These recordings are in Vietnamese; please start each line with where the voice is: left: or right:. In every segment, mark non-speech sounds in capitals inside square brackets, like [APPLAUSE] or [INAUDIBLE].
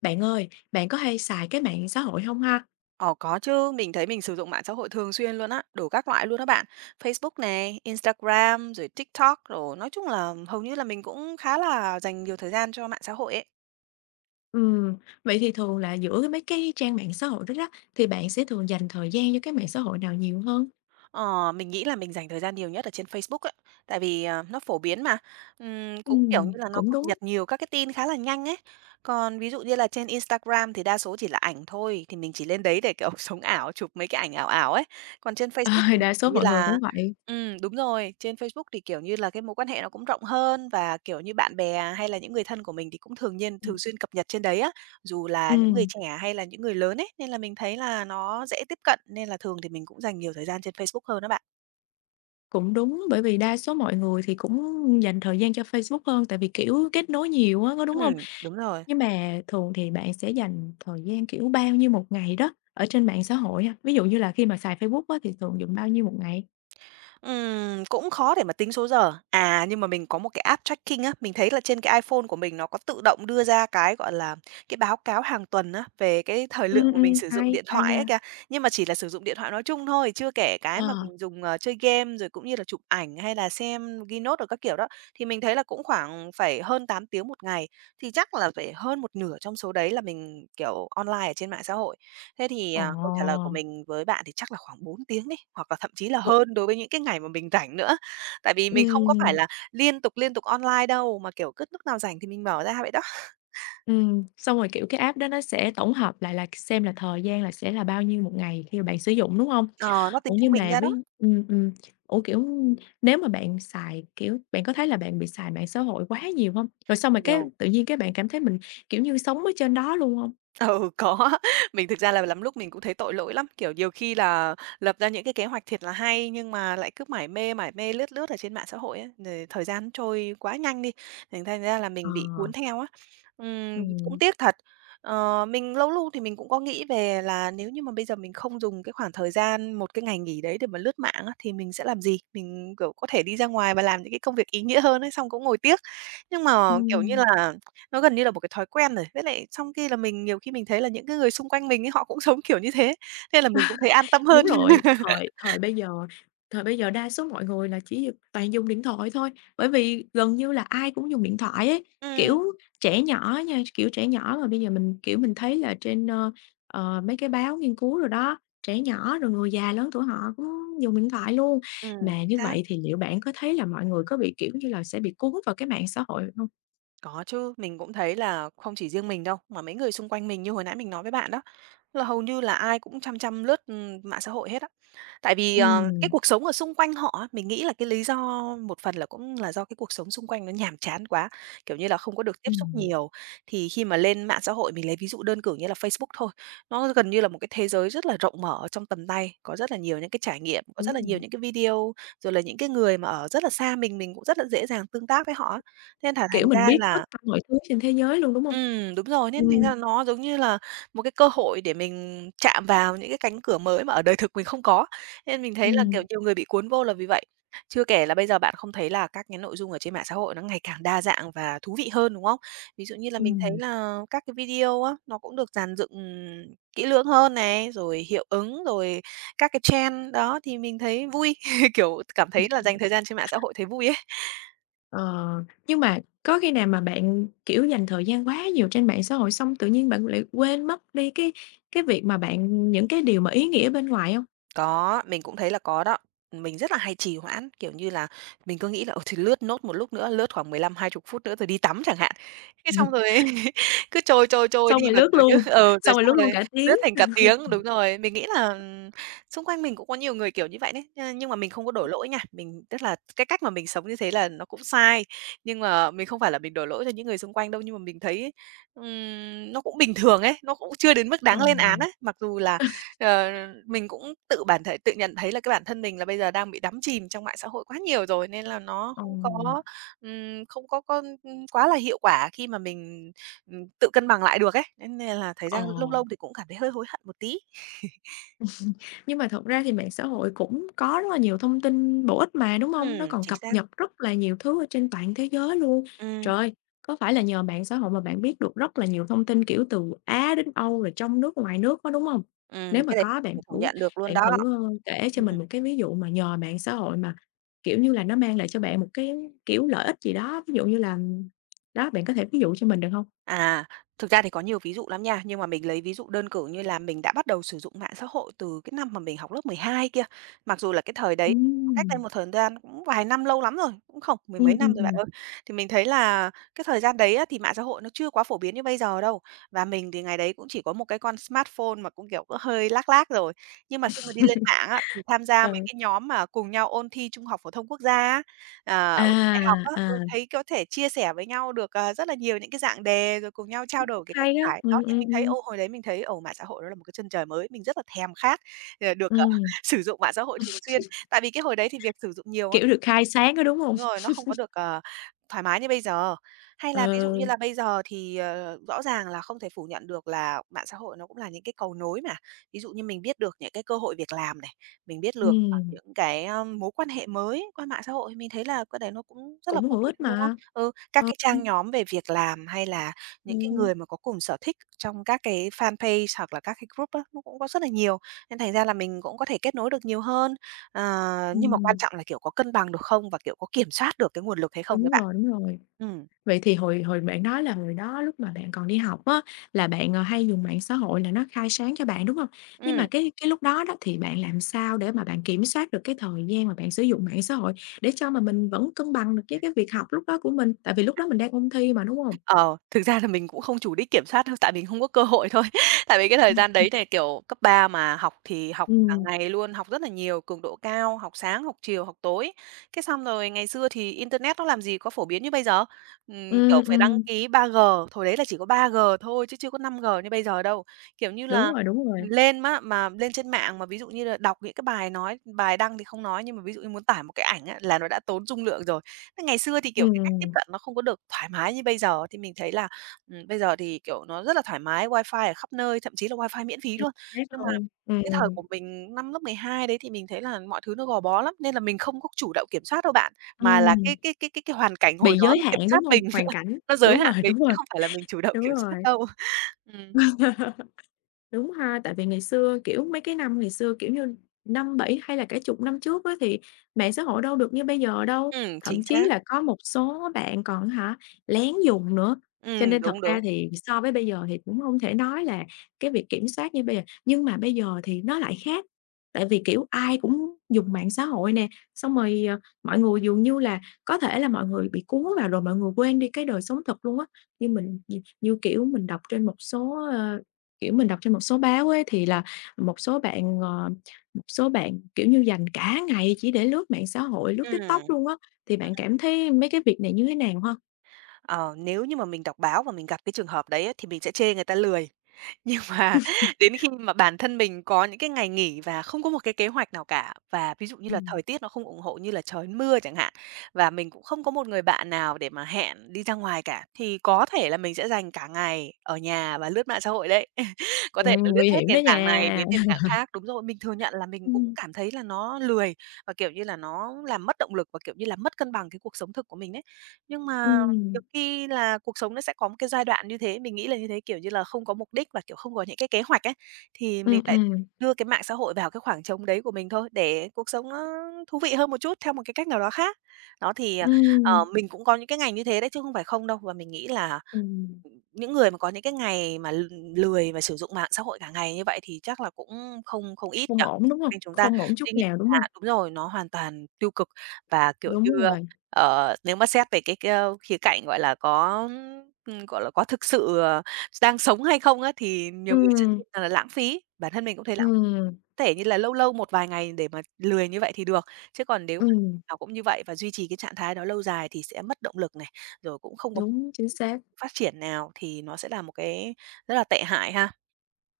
left: Bạn ơi, bạn có hay xài cái mạng xã hội hông ha?
right: Ờ, có chứ. Mình thấy mình sử dụng mạng xã hội thường xuyên luôn á, đủ các loại luôn á bạn. Facebook nè, Instagram, rồi TikTok đồ, nói chung là hầu như là mình cũng khá là dành nhiều thời gian cho mạng xã hội ấy.
left: Ừm. Vậy thì thường là giữa cái mấy cái trang mạng xã hội đó đó, thì bạn sẽ thường dành thời gian cho cái mạng xã hội nào nhiều hơn?
right: À, mình nghĩ là mình dành thời gian nhiều nhất ở trên Facebook ấy. Tại vì, à, nó phổ biến mà. Ừm, cũng kiểu như
left: Ừm,
right: là nó
left: cũng
right: cập
left: đúng.
right: nhật nhiều các cái tin khá là nhanh ấy. Còn ví dụ như là trên Instagram thì đa số chỉ là ảnh thôi, thì mình chỉ lên đấy để, kiểu, sống ảo chụp mấy cái ảnh ảo ảo ấy. Còn trên Facebook
left: À,
right: thì,
left: đa
right: kiểu
left: số
right: như
left: mọi người
right: là
left: cũng vậy.
right: ừm, đúng rồi. Trên Facebook thì, kiểu như là, cái mối quan hệ nó cũng rộng hơn và, kiểu như, bạn bè hay là những người thân của mình thì cũng thường nhiên thường
left: Ừm.
right: xuyên cập nhật trên đấy á, dù là những người
left: Ừm.
right: trẻ hay là những người lớn ấy, nên là mình thấy là nó dễ tiếp cận nên là thường thì mình cũng dành nhiều thời gian trên Facebook hơn á bạn.
left: Cũng đúng, bởi vì đa số mọi người thì cũng dành thời gian cho Facebook hơn tại vì, kiểu, kết nối nhiều á, có đúng hông?
right: Ừm, đúng rồi.
left: Nhưng mà thường thì bạn sẽ dành thời gian, kiểu, bao nhiêu một ngày đó ở trên mạng xã hội ha? Ví dụ như là khi mà xài Facebook á, thì thường dùng bao nhiêu một ngày?
right: Ừm, cũng khó để mà tính số giờ. À, nhưng mà mình có một cái app tracking á, mình thấy là trên cái iPhone của mình nó có tự động đưa ra cái, gọi là, cái báo cáo hàng tuần á, về cái thời lượng
left: Ừm,
right: mà
left: ừm,
right: mình sử dụng
left: hay,
right: điện
left: hay
right: thoại ấy
left: nha!
right: kìa. Nhưng mà chỉ là sử dụng điện thoại nói chung thôi, chưa kể cái mà
left: À.
right: mình dùng, ờ, chơi game, rồi cũng như là chụp ảnh hay là xem ghi note đồ các kiểu đó, thì mình thấy là cũng khoảng phải hơn 8 tiếng một ngày, thì chắc là phải hơn một nửa trong số đấy là mình, kiểu, online ở trên mạng xã hội. Thế thì, à, câu trả lời của
left: Ồ!
right: mình với bạn thì chắc là khoảng 4 tiếng đi, hoặc là thậm chí là
left: [UNINTELLIGIBLE]
right: hơn đối với những cái ngày mà mình rảnh nữa. Tại vì mình không có phải
left: Ừm.
right: là liên tục, liên tục online đâu, mà, kiểu, cứ lúc nào rảnh thì mình mở ra vậy đó.
left: Ừm, xong rồi, kiểu, cái app đó nó sẽ tổng hợp lại là k xem là thời gian là sẽ là bao nhiêu 1 ngày khi mà bạn sử dụng, đúng hông?
right: Ờ, nó
left: Ủa,
right: tính trung
left: nhưng
right: bình
left: mà
right: ra đó.
left: với ừm, ừm, ủa, kiểu, nếu mà bạn xài, kiểu, bạn có thấy là bạn bị xài mạng xã hội quá nhiều hông? Rồi xong rồi cái
right: Nhiều.
left: tự nhiên, cái, bạn cảm thấy mình kiểu như sống ở trên đó luôn hông?
right: Ừ, có. Mình thực ra là lắm lúc mình cũng thấy tội lỗi lắm, kiểu, nhiều khi là lập ra những cái kế hoạch thiệt là hay nhưng mà lại cứ mải mê, mải mê lướt lướt ở trên mạng xã hội ấy, rồi thời gian trôi quá nhanh đi, thì thành ra là mình
left: Ờ.
right: bị cuốn theo á. Ừm, cũng
left: Ừm.
right: tiếc thật. Ờ, mình lâu lu thì mình cũng có nghĩ về là nếu như mà bây giờ mình không dùng cái khoảng thời gian một cái ngày nghỉ đấy để mà lướt mạng á, thì mình sẽ làm gì? Mình, kiểu, có thể đi ra ngoài và làm những cái công việc ý nghĩa hơn ấy, xong cũng ngồi tiếc. Nhưng mà, kiểu như
left: Ừm.
right: là, nó gần như là một cái thói quen rồi, với lại trong khi là mình nhiều khi mình thấy là những cái người xung quanh mình ấy, họ cũng sống kiểu như thế, thế là mình cũng thấy an tâm
left: [CHUCKLES] Đúng
right: hơn.
left: rồi. Thời thời
right: [LAUGHS]
left: bây giờ thời bây giờ đa số mọi người là chỉ d toàn dùng điện thoại thôi, bởi vì gần như là ai cũng dùng điện thoại ấy.
right: Ừm.
left: Kiểu, trẻ nhỏ á nha, tr kiểu, trẻ nhỏ mà bây giờ mình, kiểu, mình thấy là trên, ơ, ờ, mấy cái báo nghiên cứu rồi đó, trẻ nhỏ, rồi người già lớn tuổi họ cũng dùng điện thoại luôn.
right: Ừm,
left: Mà
right: chính
left: như
right: xác.
left: vậy thì liệu bạn có thấy là mọi người có bị kiểu như là, sẽ bị cuốn vào cái mạng xã hội hông?
right: Có chứ, mình cũng thấy là không chỉ riêng mình đâu, mà mấy người xung quanh mình như hồi nãy mình nói với bạn đó, là hầu như là ai cũng chăm chăm lướt, ừm, mạng xã hội hết á. Tại vì, à, cái
left: Ừm.
right: cuộc sống ở xung quanh họ á, mình nghĩ là cái lý do một phần là cũng là do cái cuộc sống xung quanh nó nhàm chán quá, kiểu như là, không có được tiếp xúc
left: Ừm.
right: nhiều. Thì khi mà lên mạng xã hội, mình lấy ví dụ đơn cử như là Facebook thôi, nó gần như là một cái thế giới rất là rộng mở ở trong tầm tay, có rất là nhiều những cái trải nghiệm, có
left: Đúng
right: rất là nhiều
left: rồi.
right: những cái video, rồi là những cái người mà ở rất là xa mình, mình cũng rất là dễ dàng tương tác với họ á. Nên là
left: Kiểu,
right: thành
left: mình
right: ra
left: biết tất
right: là
left: cả mọi thứ trên thế giới luôn, đúng hông?
right: Ừm, đúng rồi, nên thành
left: Ừm.
right: ra nó giống như là một cái cơ hội để mình chạm vào những cái cánh cửa mới mà ở đời thực mình không có, nên mình thấy là, kiểu,
left: Ừm.
right: nhiều người bị cuốn vô là vì vậy. Chưa kể là bây giờ bạn không thấy là các cái nội dung ở trên mạng xã hội nó ngày càng đa dạng và thú vị hơn, đúng không? Ví dụ như là mình thấy
left: Ừm.
right: là các cái video á, nó cũng được dàn dựng kỹ lưỡng hơn nè, rồi hiệu ứng, rồi các cái trend đó, thì mình thấy vui, [CHUCKLES] kiểu, cảm
left: Ừm
right: thấy là dành
left: hưm.
right: thời gian trên mạng xã hội, thấy vui ấy.
left: Ờ. Nhưng mà có khi nào mà bạn, kiểu, dành thời gian quá nhiều trên mạng xã hội xong tự nhiên bạn lại quên mất đi cái cái việc mà bạn những cái điều mà ý nghĩa ở bên ngoài hông?
right: Có, mình cũng thấy là có đó. Mình rất là hay trì hoãn, kiểu như là, mình cứ nghĩ là, ôi, thì lướt nốt một lúc nữa, lướt khoảng 15-20 phút nữa rồi đi tắm chẳng hạn. Thế xong
left: Ừm.
right: rồi [CHUCKLES] cứ trôi trôi trôi
left: Xong
right: đi
left: rồi
right: mà
left: lướt
right: kiểu như
left: luôn
right: ừ, rồi
left: xong rồi
right: xong
left: lướt luôn
right: rồi
left: cả tiếng.
right: lướt thành cả tiếng. Đúng rồi. Mình nghĩ là
left: [LAUGHS]
right: xung quanh mình cũng có nhiều người kiểu như vậy đấy, nh nhưng mà mình không có đổ lỗi nha, mình tức là cái cách mà mình sống như thế là nó cũng sai, nhưng mà mình không phải là mình đổ lỗi cho những người xung quanh đâu, nhưng mà mình thấy, ừm, nó cũng bình thường ấy, nó cũng chưa đến mức
left: Ờ.
right: đáng lên án ấy. Mặc dù là,
left: [CHUCKLES]
right: ờ, mình cũng tự bản thể tự nhận thấy là cái bản thân mình là bây giờ đang bị đắm chìm trong mạng xã hội quá nhiều rồi nên là nó không
left: Ừm.
right: có, ừm, không có có quá là hiệu quả khi mà mình, ừm, tự cân bằng lại được ấy, nên nên là thời
left: Ờ.
right: gian lâu lâu thì cũng cảm thấy hơi hối hận một tí. [CHUCKLES]
left: [CHUCKLES] Nhưng mà thật ra thì mạng xã hội cũng có rất là nhiều thông tin bổ ích mà, đúng hông? Nó
right: Ừm.
left: còn
right: Chính
left: cập
right: xác.
left: nhật rất là nhiều thứ ở trên toàn thế giới luôn.
right: Ừm.
left: Trời! Có phải là nhờ mạng xã hội mà bạn biết được rất là nhiều thông tin, kiểu, từ Á đến Âu, rồi trong nước ngoài nước, có đúng hông?
right: Ừm,
left: Nếu mà
right: cái này
left: có bạn
right: thể phủ
left: thử
right: nhận được luôn
left: bạn
right: đó.
left: thử, a, kể cho
right: Ừm.
left: mình một cái ví dụ mà nhờ mạng xã hội mà kiểu như là nó mang lại cho bạn một cái kiểu lợi ích gì đó, ví dụ như là đó, bạn có thể ví dụ cho mình được hông?
right: À, thực ra thì có nhiều ví dụ lắm nha. Nhưng mà mình lấy ví dụ đơn cử như là mình đã bắt đầu sử dụng mạng xã hội từ cái năm mà mình học lớp 12 kia. Mặc dù là cái thời đấy nó cách đây
left: Ừm.
right: một thời gian cũng vài năm, lâu lắm rồi, cũng không mười mấy
left: Ừm, ừm,
right: năm rồi bạn
left: ừm.
right: ơi. Thì mình thấy là cái thời gian đấy á, thì mạng xã hội nó chưa quá phổ biến như bây giờ đâu. Và mình thì ngày đấy cũng chỉ có một cái con smartphone mà cũng, kiểu, có hơi lag lag rồi. Nhưng mà khi mà đi lên mạng á, thì tham
left: [LAUGHS]
right: gia mấy
left: Ừ.
right: cái nhóm mà cùng nhau ôn thi trung học phổ thông quốc gia á, à, ôn thi đại học
left: À,
right: á, ừ,
left: à.
right: thấy có thể chia sẻ với nhau được, ờ, rất là nhiều những cái dạng đề, rồi cùng nhau trao đổi cái cách
left: Hay á.
right: giải. Đó,
left: Ừm,
right: thì
left: ừm,
right: mình thấy,
left: ừm.
right: ô, hồi đấy mình thấy, ồ, mạng xã hội đó là một cái chân trời mới, mình rất là thèm khát để được, ờ,
left: Ừm. [LAUGHS]
right: sử dụng mạng xã hội thường xuyên. Tại vì cái hồi đấy thì việc sử dụng nhiều á
left: Kiểu, được khai sáng đó, đúng hông?
right: Đúng rồi, nó không có
left: [CHUCKLES]
right: được, ờ, thoải mái như bây giờ. Hay
left: Ờ.
right: là ví dụ như là bây giờ thì, ờ, rõ ràng là không thể phủ nhận được là mạng xã hội, nó cũng là những cái cầu nối nè. Ví dụ như mình biết được những cái cơ hội việc làm này, mình biết lược, à,
left: Ừm.
right: những cái á, mối quan hệ mới qua mạng xã hội, mình thấy là cái đấy nó cũng rất là
left: Cũng
right: phổ
left: hữu
right: biến,
left: ích
right: đúng không?
left: mà.
right: Ừ, các
left: Ờ,
right: cái
left: ừm.
right: trang nhóm về việc làm hay là những cái
left: Ừm.
right: người mà có cùng sở thích trong các cái fanpage hoặc là các cái group á, nó cũng có rất là nhiều, nên thành ra là mình cũng có thể kết nối được nhiều hơn. À, nhưng mà quan
left: Ừm.
right: trọng là, kiểu, có cân bằng được không và, kiểu, có kiểm soát được cái nguồn lực hay không ấy
left: Đúng
right: bạn.
left: rồi, đúng rồi.
right: Ừm.
left: Vậy thì hồi hồi bạn nói là hồi đó lúc mà bạn còn đi học á, là bạn hay dùng mạng xã hội là nó khai sáng cho bạn, đúng hông? Nhưng
right: Ừm.
left: mà cái cái lúc đó đó, thì bạn làm sao để mà bạn kiểm soát được cái thời gian mà bạn sử dụng mạng xã hội để cho mà mình vẫn cân bằng được cái cái việc học lúc đó của mình, tại vì lúc đó mình đang ôn thi mà, đúng hông?
right: Ờ. Thực ra là mình cũng không chủ đích kiểm soát đâu, tại mình không có cơ hội thôi. Tại vì cái thời gian đấy
left: [UNINTELLIGIBLE]
right: thì kiểu cấp 3 mà học thì học cả
left: Ừm.
right: ngày luôn, học rất là nhiều, cường độ cao, học sáng, học chiều, học tối. Cái xong rồi ngày xưa thì internet nó làm gì có phổ biến như bây giờ, ừm, kiểu,
left: Ừm,
right: phải đăng
left: ừm.
right: ký 3G, hồi đấy là chỉ có 3G thôi chứ chưa có 5G như bây giờ đâu. Kiểu như
left: Đúng
right: là,
left: rồi, đúng rồi.
right: mình lên má mà lên trên mạng mà ví dụ như là đọc những cái bài nói, bài đăng thì không nói, nhưng mà ví dụ như muốn tải một cái ảnh á là nó đã tốn dung lượng rồi. Thế ngày xưa thì, kiểu, cái cách tiếp
left: Ừm.
right: cận nó không có được thoải mái như bây giờ, thì mình thấy là, ừm, bây giờ thì, kiểu, nó rất là thoải mái, wifi ở khắp nơi, thậm chí là wifi miễn phí
left: Chỉ
right: luôn.
left: thế
right: Nhưng mà
left: thôi.
right: cái thời của
left: Ừm.
right: mình năm lớp 12 đấy thì mình thấy là mọi thứ nó gò bó lắm, nên là mình không có chủ động kiểm soát đâu bạn, mà là cái
left: Ừm.
right: cái cái cái cái hoàn cảnh hồi
left: Bị
right: đó
left: giới
right: nó kiểm
left: hạn,
right: soát
left: đúng hông?
right: mình,
left: Hoàn
right: [LAUGHS]
left: cảnh,
right: nó giới
left: đúng rồi,
right: hạn mình chứ không phải là mình chủ động
left: đúng
right: kiểm soát
left: rồi.
right: đâu. Ừm.
left: [LAUGHS] Đúng ha, tại vì ngày xưa, kiểu, mấy cái năm ngày xưa, kiểu như 5, 7 hay là cả chục năm trước á thì mạng xã hội đâu được như bây giờ đâu,
right: Ừm, chính
left: thậm chí
right: xác.
left: là có một số bạn còn á hả, lén dùng nữa, cho
right: Ừm.
left: nên thật
right: Đúng,
left: ra
right: đúng.
left: thì so với bây giờ thì cũng không thể nói là cái việc kiểm soát như bây giờ. Nhưng mà bây giờ thì nó lại khác, tại vì, kiểu, ai cũng dùng mạng xã hội nè, xong rồi, ờ, mọi người dường như là có thể là mọi người bị cuốn vào rồi mọi người quên đi cái đời sống thật luôn á, như mình nhì như kiểu mình đọc trên một số, à, kiểu, mình đọc trên một số báo ấy, thì là một số bạn, ờ, một số bạn kiểu như dành cả ngày chỉ để lướt mạng xã hội, lướt
right: Ừm.
left: TikTok luôn á, thì bạn
right: À.
left: cảm thấy mấy cái việc này như thế nào ha?
right: Ờ, nếu như mà mình đọc báo và mình gặp cái trường hợp đấy thì mình sẽ chê người ta lười. Nhưng mà
left: [CHUCKLES]
right: đến khi mà bản thân mình có những cái ngày nghỉ và không có một cái kế hoạch nào cả, và ví dụ như là
left: Ừm.
right: thời tiết nó không ủng hộ như là trời mưa chẳng hạn, và mình cũng không có một người bạn nào để mà hẹn đi ra ngoài cả, thì có thể là mình sẽ dành cả ngày ở nhà và lướt mạng xã hội đấy, [CHUCKLES] có thể
left: Ừm,
right: là lướt
left: nguy
right: hết
left: hiểm đó
right: nền tảng này
left: nha.
right: đến nền tảng
left: [LAUGHS]
right: khác. Đúng rồi. Mình thừa nhận là mình cũng
left: Ừm.
right: cảm thấy là nó lười và, kiểu như là, nó làm mất động lực và, kiểu như là, mất cân bằng cái cuộc sống thực của mình ấy. Nhưng mà
left: Ừm.
right: nhiều khi là cuộc sống nó sẽ có một cái giai đoạn như thế, mình nghĩ là như thế, kiểu như là, không có mục đích và, kiểu, không có những cái kế hoạch ấy, thì mình
left: Ừm,
right: lại
left: ừm.
right: đưa cái mạng xã hội vào cái khoảng trống đấy của mình thôi, để cuộc sống nó thú vị hơn một chút theo một cái cách nào đó khác. Đó, thì, à, ờ,
left: Ừm.
right: mình cũng có những cái ngày như thế đấy, chứ không phải không đâu, và mình nghĩ là,
left: Ừm.
right: ừm, những người mà có những cái ngày mà l lười và sử dụng mạng xã hội cả ngày như vậy thì chắc là cũng không không ít nhỉ?
left: Không ổn, đúng
right: Cho
left: hông?
right: nên chúng ta
left: Không ổn
right: tuy
left: chút
right: nhiên
left: nào, đúng hông?
right: là đúng rồi, nó hoàn toàn tiêu cực và, kiểu như,
left: Đúng
right: a,
left: rồi.
right: ờ, nếu mà xét về cái cái, ơ, khía cạnh, gọi là, có, ừm, gọi là, có thực sự đang sống hay không á. Thì nhiều người sẽ
left: Ừm.
right: [UNINTELLIGIBLE] ờ, lãng phí, bản thân mình cũng thấy lãng
left: Ừm.
right: thể như là lâu lâu một vài ngày để mà lười như vậy thì được, chứ còn nếu mà
left: Ừm.
right: nào cũng như vậy và duy trì cái trạng thái đó lâu dài thì sẽ mất động lực này, rồi cũng không có
left: Đúng, chính xác.
right: phát triển nào thì nó sẽ là một cái rất là tệ hại ha.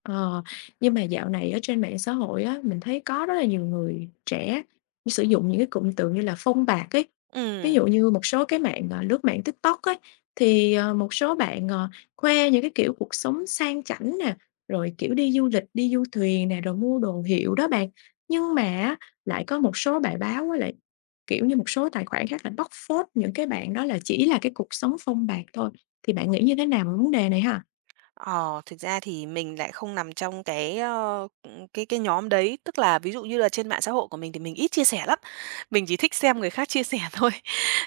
left: Ờ, nhưng mà dạo này ở trên mạng xã hội á, mình thấy có rất là nhiều người trẻ sử dụng những cái cụm từ như là "phông bạt" ấy, ví
right: Ừm.
left: dụ như một số cái mạng, à, lướt mạng TikTok ấy, thì, ờ, một số bạn, ờ, khoe những cái kiểu cuộc sống sang chảnh nè, rồi, kiểu, đi du lịch đi du thuyền nè, rồi mua đồ hiệu đó bạn, nhưng mà á, lại có một số bài báo với lại, kiểu như, một số tài khoản khác là bóc phốt những cái bạn đó là chỉ là cái cuộc sống phông bạt thôi, thì bạn nghĩ như thế nào về vấn đề này ha?
right: Ờ, thực ra thì mình lại không nằm trong cái, ơ, ừm, cái cái nhóm đấy, tức là ví dụ như là trên mạng xã hội của mình thì mình ít chia sẻ lắm. Mình chỉ thích xem người khác chia sẻ thôi.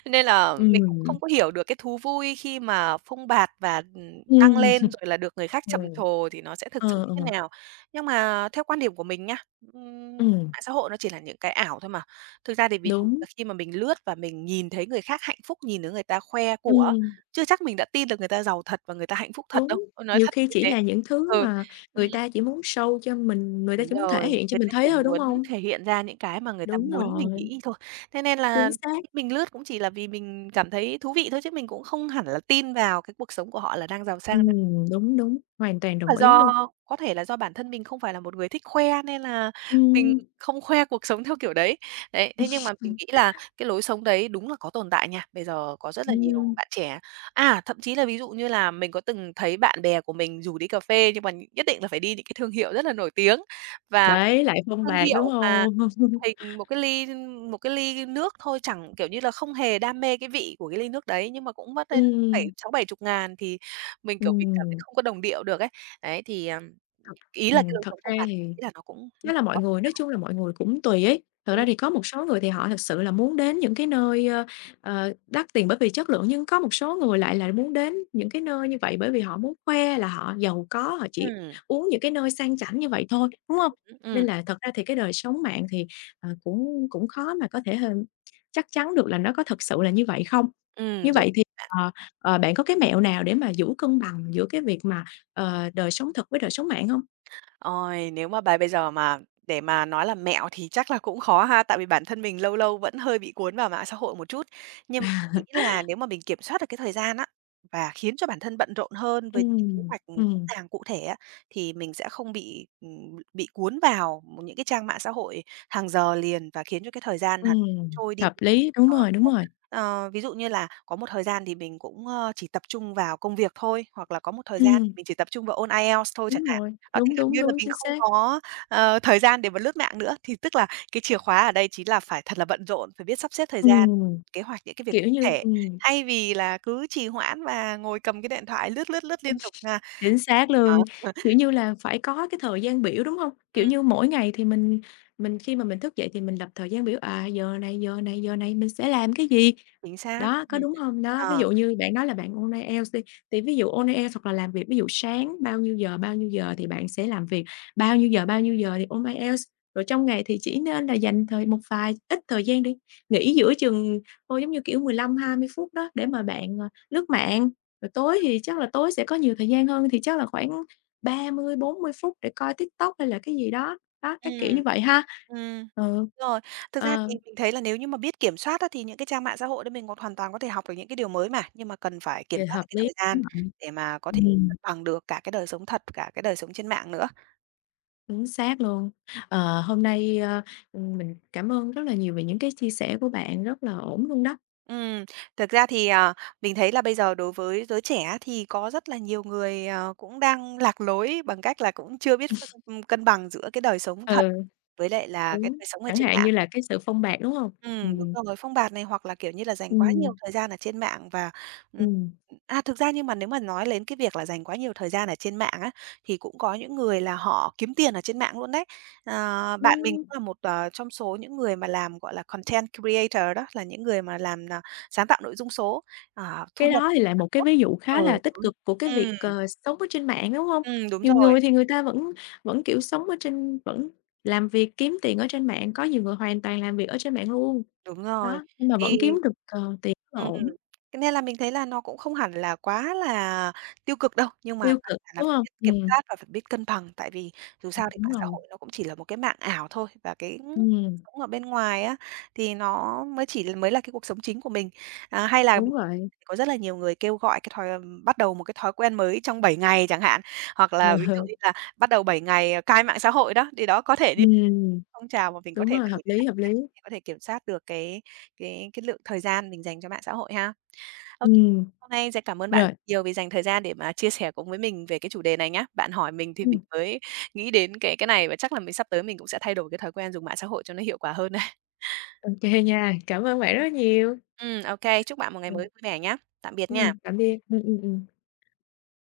right: Nên là mình cũng không
left: Ừm.
right: có hiểu được cái thú vui khi mà phông bạt và, ừm, đăng
left: Ừm.
right: lên rồi là được
left: [CHUCKLES]
right: người khác
left: Ờ.
right: trầm trồ thì nó sẽ thực sự
left: Ờ,
right: như thế
left: ờ.
right: nào. Nhưng mà theo quan điểm của mình nhá, ừm,
left: Ừm.
right: mạng xã hội nó chỉ là những cái ảo thôi mà. Thực ra thì ví dụ
left: Đúng.
right: là khi mà mình lướt và mình nhìn thấy người khác hạnh phúc, nhìn thấy người ta khoe của,
left: Ừm.
right: chưa chắc mình đã tin được người ta giàu thật và người ta hạnh phúc thật đâu,
left: Đúng,
right: ờ, nói
left: nhiều
right: thật
left: khi
right: như
left: chỉ
right: thế.
left: là những thứ
right: Ừ,
left: mà
right: ừm.
left: người ta chỉ muốn show cho mình người ta
right: Đúng
left: chỉ muốn thể
right: rồi,
left: hiện cho
right: người
left: mình
right: ta
left: thấy
right: chỉ
left: thôi, đúng
right: muốn
left: hông?
right: thể hiện ra những cái mà người ta
left: Đúng
right: muốn mình
left: rồi.
right: nghĩ thôi. Thế nên là
left: Chính xác.
right: [UNINTELLIGIBLE] mình lướt cũng chỉ là vì mình cảm thấy thú vị thôi chứ mình cũng không hẳn là tin vào cái cuộc sống của họ là đang giàu sang đâu.
left: Ừm, đúng, đúng, hoàn toàn
right: Là
left: đồng ý
right: do
left: luôn.
right: có thể là do bản thân mình không phải là một người thích khoe nên là mình
left: Ừm.
right: không khoe cuộc sống theo kiểu đấy. Đấy, thế nhưng mà mình
left: [CHUCKLES]
right: nghĩ là cái lối sống đấy đúng là có tồn tại nha. Bây giờ có rất là nhiều
left: Ừm.
right: bạn trẻ, à, thậm chí là ví dụ như là mình có từng thấy bạn bè của mình rủ đi cà phê nhưng mà nhất định là phải đi những cái thương hiệu rất là nổi tiếng. Và
left: Đấy, lại phông
right: thương
left: bạt, đúng
right: hiệu mà
left: hông? [CHUCKLES]
right: hình một cái ly ưm, một cái ly nước thôi chẳng kiểu như là, không hề đam mê cái vị của cái ly nước đấy, nhưng mà cũng mất đến bảy
left: Ừm.
right: sáu bảy chục ngàn thì mình, kiểu, mình cảm thấy
left: Ừm.
right: không có đồng điệu được ấy. Đấy thì, ờm,
left: Thật
right: ý là cái
left: ừm,
right: lối
left: thực
right: sống phông
left: ra
right: bạt
left: thì
right: mình nghĩ là nó cũng
left: cái là mọi người nói
right: [UNINTELLIGIBLE]
left: chung là mọi người cũng tùy ấy, thật
right: Ừm.
left: ra thì có một số người thì họ thực sự là muốn đến những cái nơi, ơ, ờ, đắt tiền bởi vì chất lượng nhưng có một số người lại là muốn đến những cái nơi như vậy bởi vì họ muốn khoe là họ giàu có, họ chỉ
right: Ừm.
left: uống những cái nơi sang chảnh như vậy thôi, đúng hông?
right: [UNINTELLIGIBLE]
left: Nên
right: Ừm.
left: là thật ra thì cái đời sống mạng thì, ờ, cũng cũng khó mà có thể h chắc chắn được là nó có thực sự là như vậy không.
right: Ừm,
left: Như
right: đúng.
left: vậy thì,
right: [UNINTELLIGIBLE]
left: ờ, ờ, bạn có cái mẹo nào để mà giữ cân bằng giữa cái việc mà, ờ, đời sống thật với đời sống mạng hông?
right: Ôi, nếu mà bài bây giờ mà để mà nói là mẹo thì chắc là cũng khó ha. Tại vì bản thân mình lâu lâu vẫn hơi bị cuốn vào mạng xã hội một chút. Nhưng mà mình
left: [CHUCKLES]
right: nghĩ là nếu mà mình kiểm soát được cái thời gian á, và khiến cho bản thân bận rộn hơn với kế
left: Ừm,
right: hoạch, ừm, rõ
left: ừm.
right: ràng cụ thể á, thì mình sẽ không bị, ừm, bị cuốn vào m những cái trang mạng xã hội hàng giờ liền và khiến cho cái thời gian hằn
left: Ừm,
right: trôi đi
left: hợp lý, đúng rồi, đúng
right: [UNINTELLIGIBLE]
left: rồi.
right: Ờ, ví dụ như là có một thời gian thì mình cũng, ơ, chỉ tập trung vào công việc thôi, hoặc là có một thời gian thì
left: Ừm.
right: mình chỉ tập trung vào ôn IELTS thôi
left: Đúng
right: chẳng hạn.
left: rồi,
right: Đó thì
left: đúng,
right: gần
left: đúng,
right: như là
left: đúng,
right: mình
left: chính
right: không
left: xác.
right: có, ờ, thời gian để mà lướt mạng nữa. Thì tức là cái chìa khóa ở đây chính là phải thật là bận rộn, phải biết sắp xếp thời gian,
left: Ừm,
right: kế hoạch những cái việc
left: kiểu như
right: thể,
left: ừm.
right: thay vì là cứ trì hoãn và ngồi cầm cái điện thoại lướt lướt lướt liên tục nha.
left: [CHUCKLES] Chính xác
right: Đó.
left: luôn, kiểu
right: [CHUCKLES]
left: như là phải có cái thời gian biểu, đúng hông? Kiểu
right: Ừm.
left: như, mỗi ngày thì mình mình khi mà mình thức dậy thì mình lập thời gian biểu, à, giờ này, giờ này, giờ này mình sẽ làm cái gì,
right: Chính xác,
left: đó có
right: ừm,
left: đúng hông? Đó ví
right: ờ.
left: dụ như bạn nói là bạn ôn IELTS đi, thì ví dụ ôn IELTS hoặc là làm việc ví dụ sáng bao nhiêu giờ, bao nhiêu giờ thì bạn sẽ làm việc, bao nhiêu giờ, bao nhiêu giờ thì ôn IELTS rồi trong ngày thì chỉ nên là dành thời một vài ít thời gian để nghỉ giữa chừng thôi, giống như kiểu, 15-20 phút đó để mà bạn, ờ, lướt mạng, rồi tối thì chắc là tối sẽ có nhiều thời gian hơn thì chắc là khoảng 30-40 phút để coi TikTok hay là cái gì đó, đó các kiểu
right: Ừm.
left: như vậy ha.
right: Ừm.
left: Ừ.
right: Rồi, thực ra
left: Ờ.
right: thì mình thấy là nếu như mà biết kiểm soát á, thì những cái trang mạng xã hội đó mình hoàn toàn có thể học được những cái điều mới mà, nhưng mà cần phải kiểm
left: Vậy
right: soát được
left: hợp
right: cái
left: lý,
right: thời gian
left: đúng vậy.
right: để mà có thể
left: Ừm.
right: cân bằng được cả cái đời sống thật, cả cái đời sống trên mạng nữa.
left: Chính xác luôn. Ờ, hôm nay, ơ, ừm, mình cảm ơn rất là nhiều về những cái chia sẻ của bạn rất là ổn luôn đó.
right: Ừm, thực ra thì, ờ, mình thấy là bây giờ đối với giới trẻ thì có rất là nhiều người, ờ, cũng đang lạc lối bằng cách là cũng chưa biết ưm, cân bằng giữa cái đời sống thật
left: Ừ.
right: với lại là cái
left: Đúng,
right: đời sống ở
left: chẳng
right: trên
left: hạn
right: mạng.
left: như là cái sự phông bạt, đúng hông?
right: Ừm, đúng
left: Ừm.
right: rồi, phông bạt này hoặc là, kiểu như là, dành quá nhiều
left: Ừm.
right: thời gian ở trên mạng và, ừm
left: Ừm.
right: a, thực ra nhưng mà nếu mà nói đến cái việc là dành quá nhiều thời gian ở trên mạng á, thì cũng có những người là họ kiếm tiền ở trên mạng luôn đấy. Ờ, bạn mình cũng
left: Ưm.
right: là một, ờ, trong số những người mà làm, gọi là, content creator đó, là những người mà làm n sáng tạo nội dung số, ờ, thu
left: Cái
right: nhập
left: đó thì lại một cái
right: [UNINTELLIGIBLE]
left: ví dụ
right: ừ,
left: khá là tích
right: đúng,
left: cực của cái việc,
right: ừm.
left: ờ, sống ở trên mạng, đúng hông?
right: Ừ, đúng
left: Nhiều
right: rồi.
left: người thì người ta vẫn vẫn, kiểu, sống ở trên vẫn làm việc kiếm tiền ở trên mạng, có nhiều người hoàn toàn làm việc ở trên mạng luôn,
right: Đúng rồi,
left: đó, nhưng mà
right: thì
left: vẫn kiếm được, ờ, tiền rất là
right: ừm,
left: ổn.
right: cho nên là mình thấy là nó cũng không hẳn là quá là tiêu cực đâu, nhưng quan
left: Tiêu
right: trọng
left: cực,
right: là
left: đúng
right: phải
left: hông?
right: biết kiểm
left: Ừm.
right: soát và phải biết cân bằng, tại vì dù
left: Ừm,
right: sao thì
left: đúng
right: mạng xã
left: rồi.
right: hội nó cũng chỉ là một cái mạng ảo thôi, và cái
left: Ừm.
right: sống ở bên ngoài á, thì nó mới chỉ mới là cái cuộc sống chính của mình. À, hay là
left: Đúng vậy.
right: có rất là nhiều người kêu gọi cái thói bắt đầu một cái thói quen mới trong 7 ngày chẳng hạn, hoặc là ví dụ như
left: [CHUCKLES]
right: là bắt đầu 7 ngày cai mạng xã hội đó, thì đó có thể đi
left: Ừm,
right: phong trào mà mình có
left: đúng
right: thể
left: rồi, hợp
right: thử để
left: lý,
right: tham
left: hợp
right: gia,
left: lý.
right: có thể kiểm soát được cái cái cái lượng thời gian mình dành cho mạng xã hội ha. Ô,
left: Ừm.
right: hôm nay sẽ cảm ơn bạn rất
left: Rồi.
right: nhiều vì dành thời gian để mà chia sẻ cùng với mình về cái chủ đề này nhá. Bạn hỏi mình thì mình
left: Ừm.
right: mới nghĩ đến cái cái này và chắc là mình sắp tới mình cũng sẽ thay đổi cái thói quen dùng mạng xã hội cho nó hiệu quả hơn đấy.
left: Ô kê nha, cảm ơn bạn rất nhiều.
right: Ừm, ô kê, chúc bạn một ngày
left: Ừm.
right: mới vui vẻ nhá. Tạm biệt nha.
left: Ừm, tạm biệt. Ừm, ừm, ừm.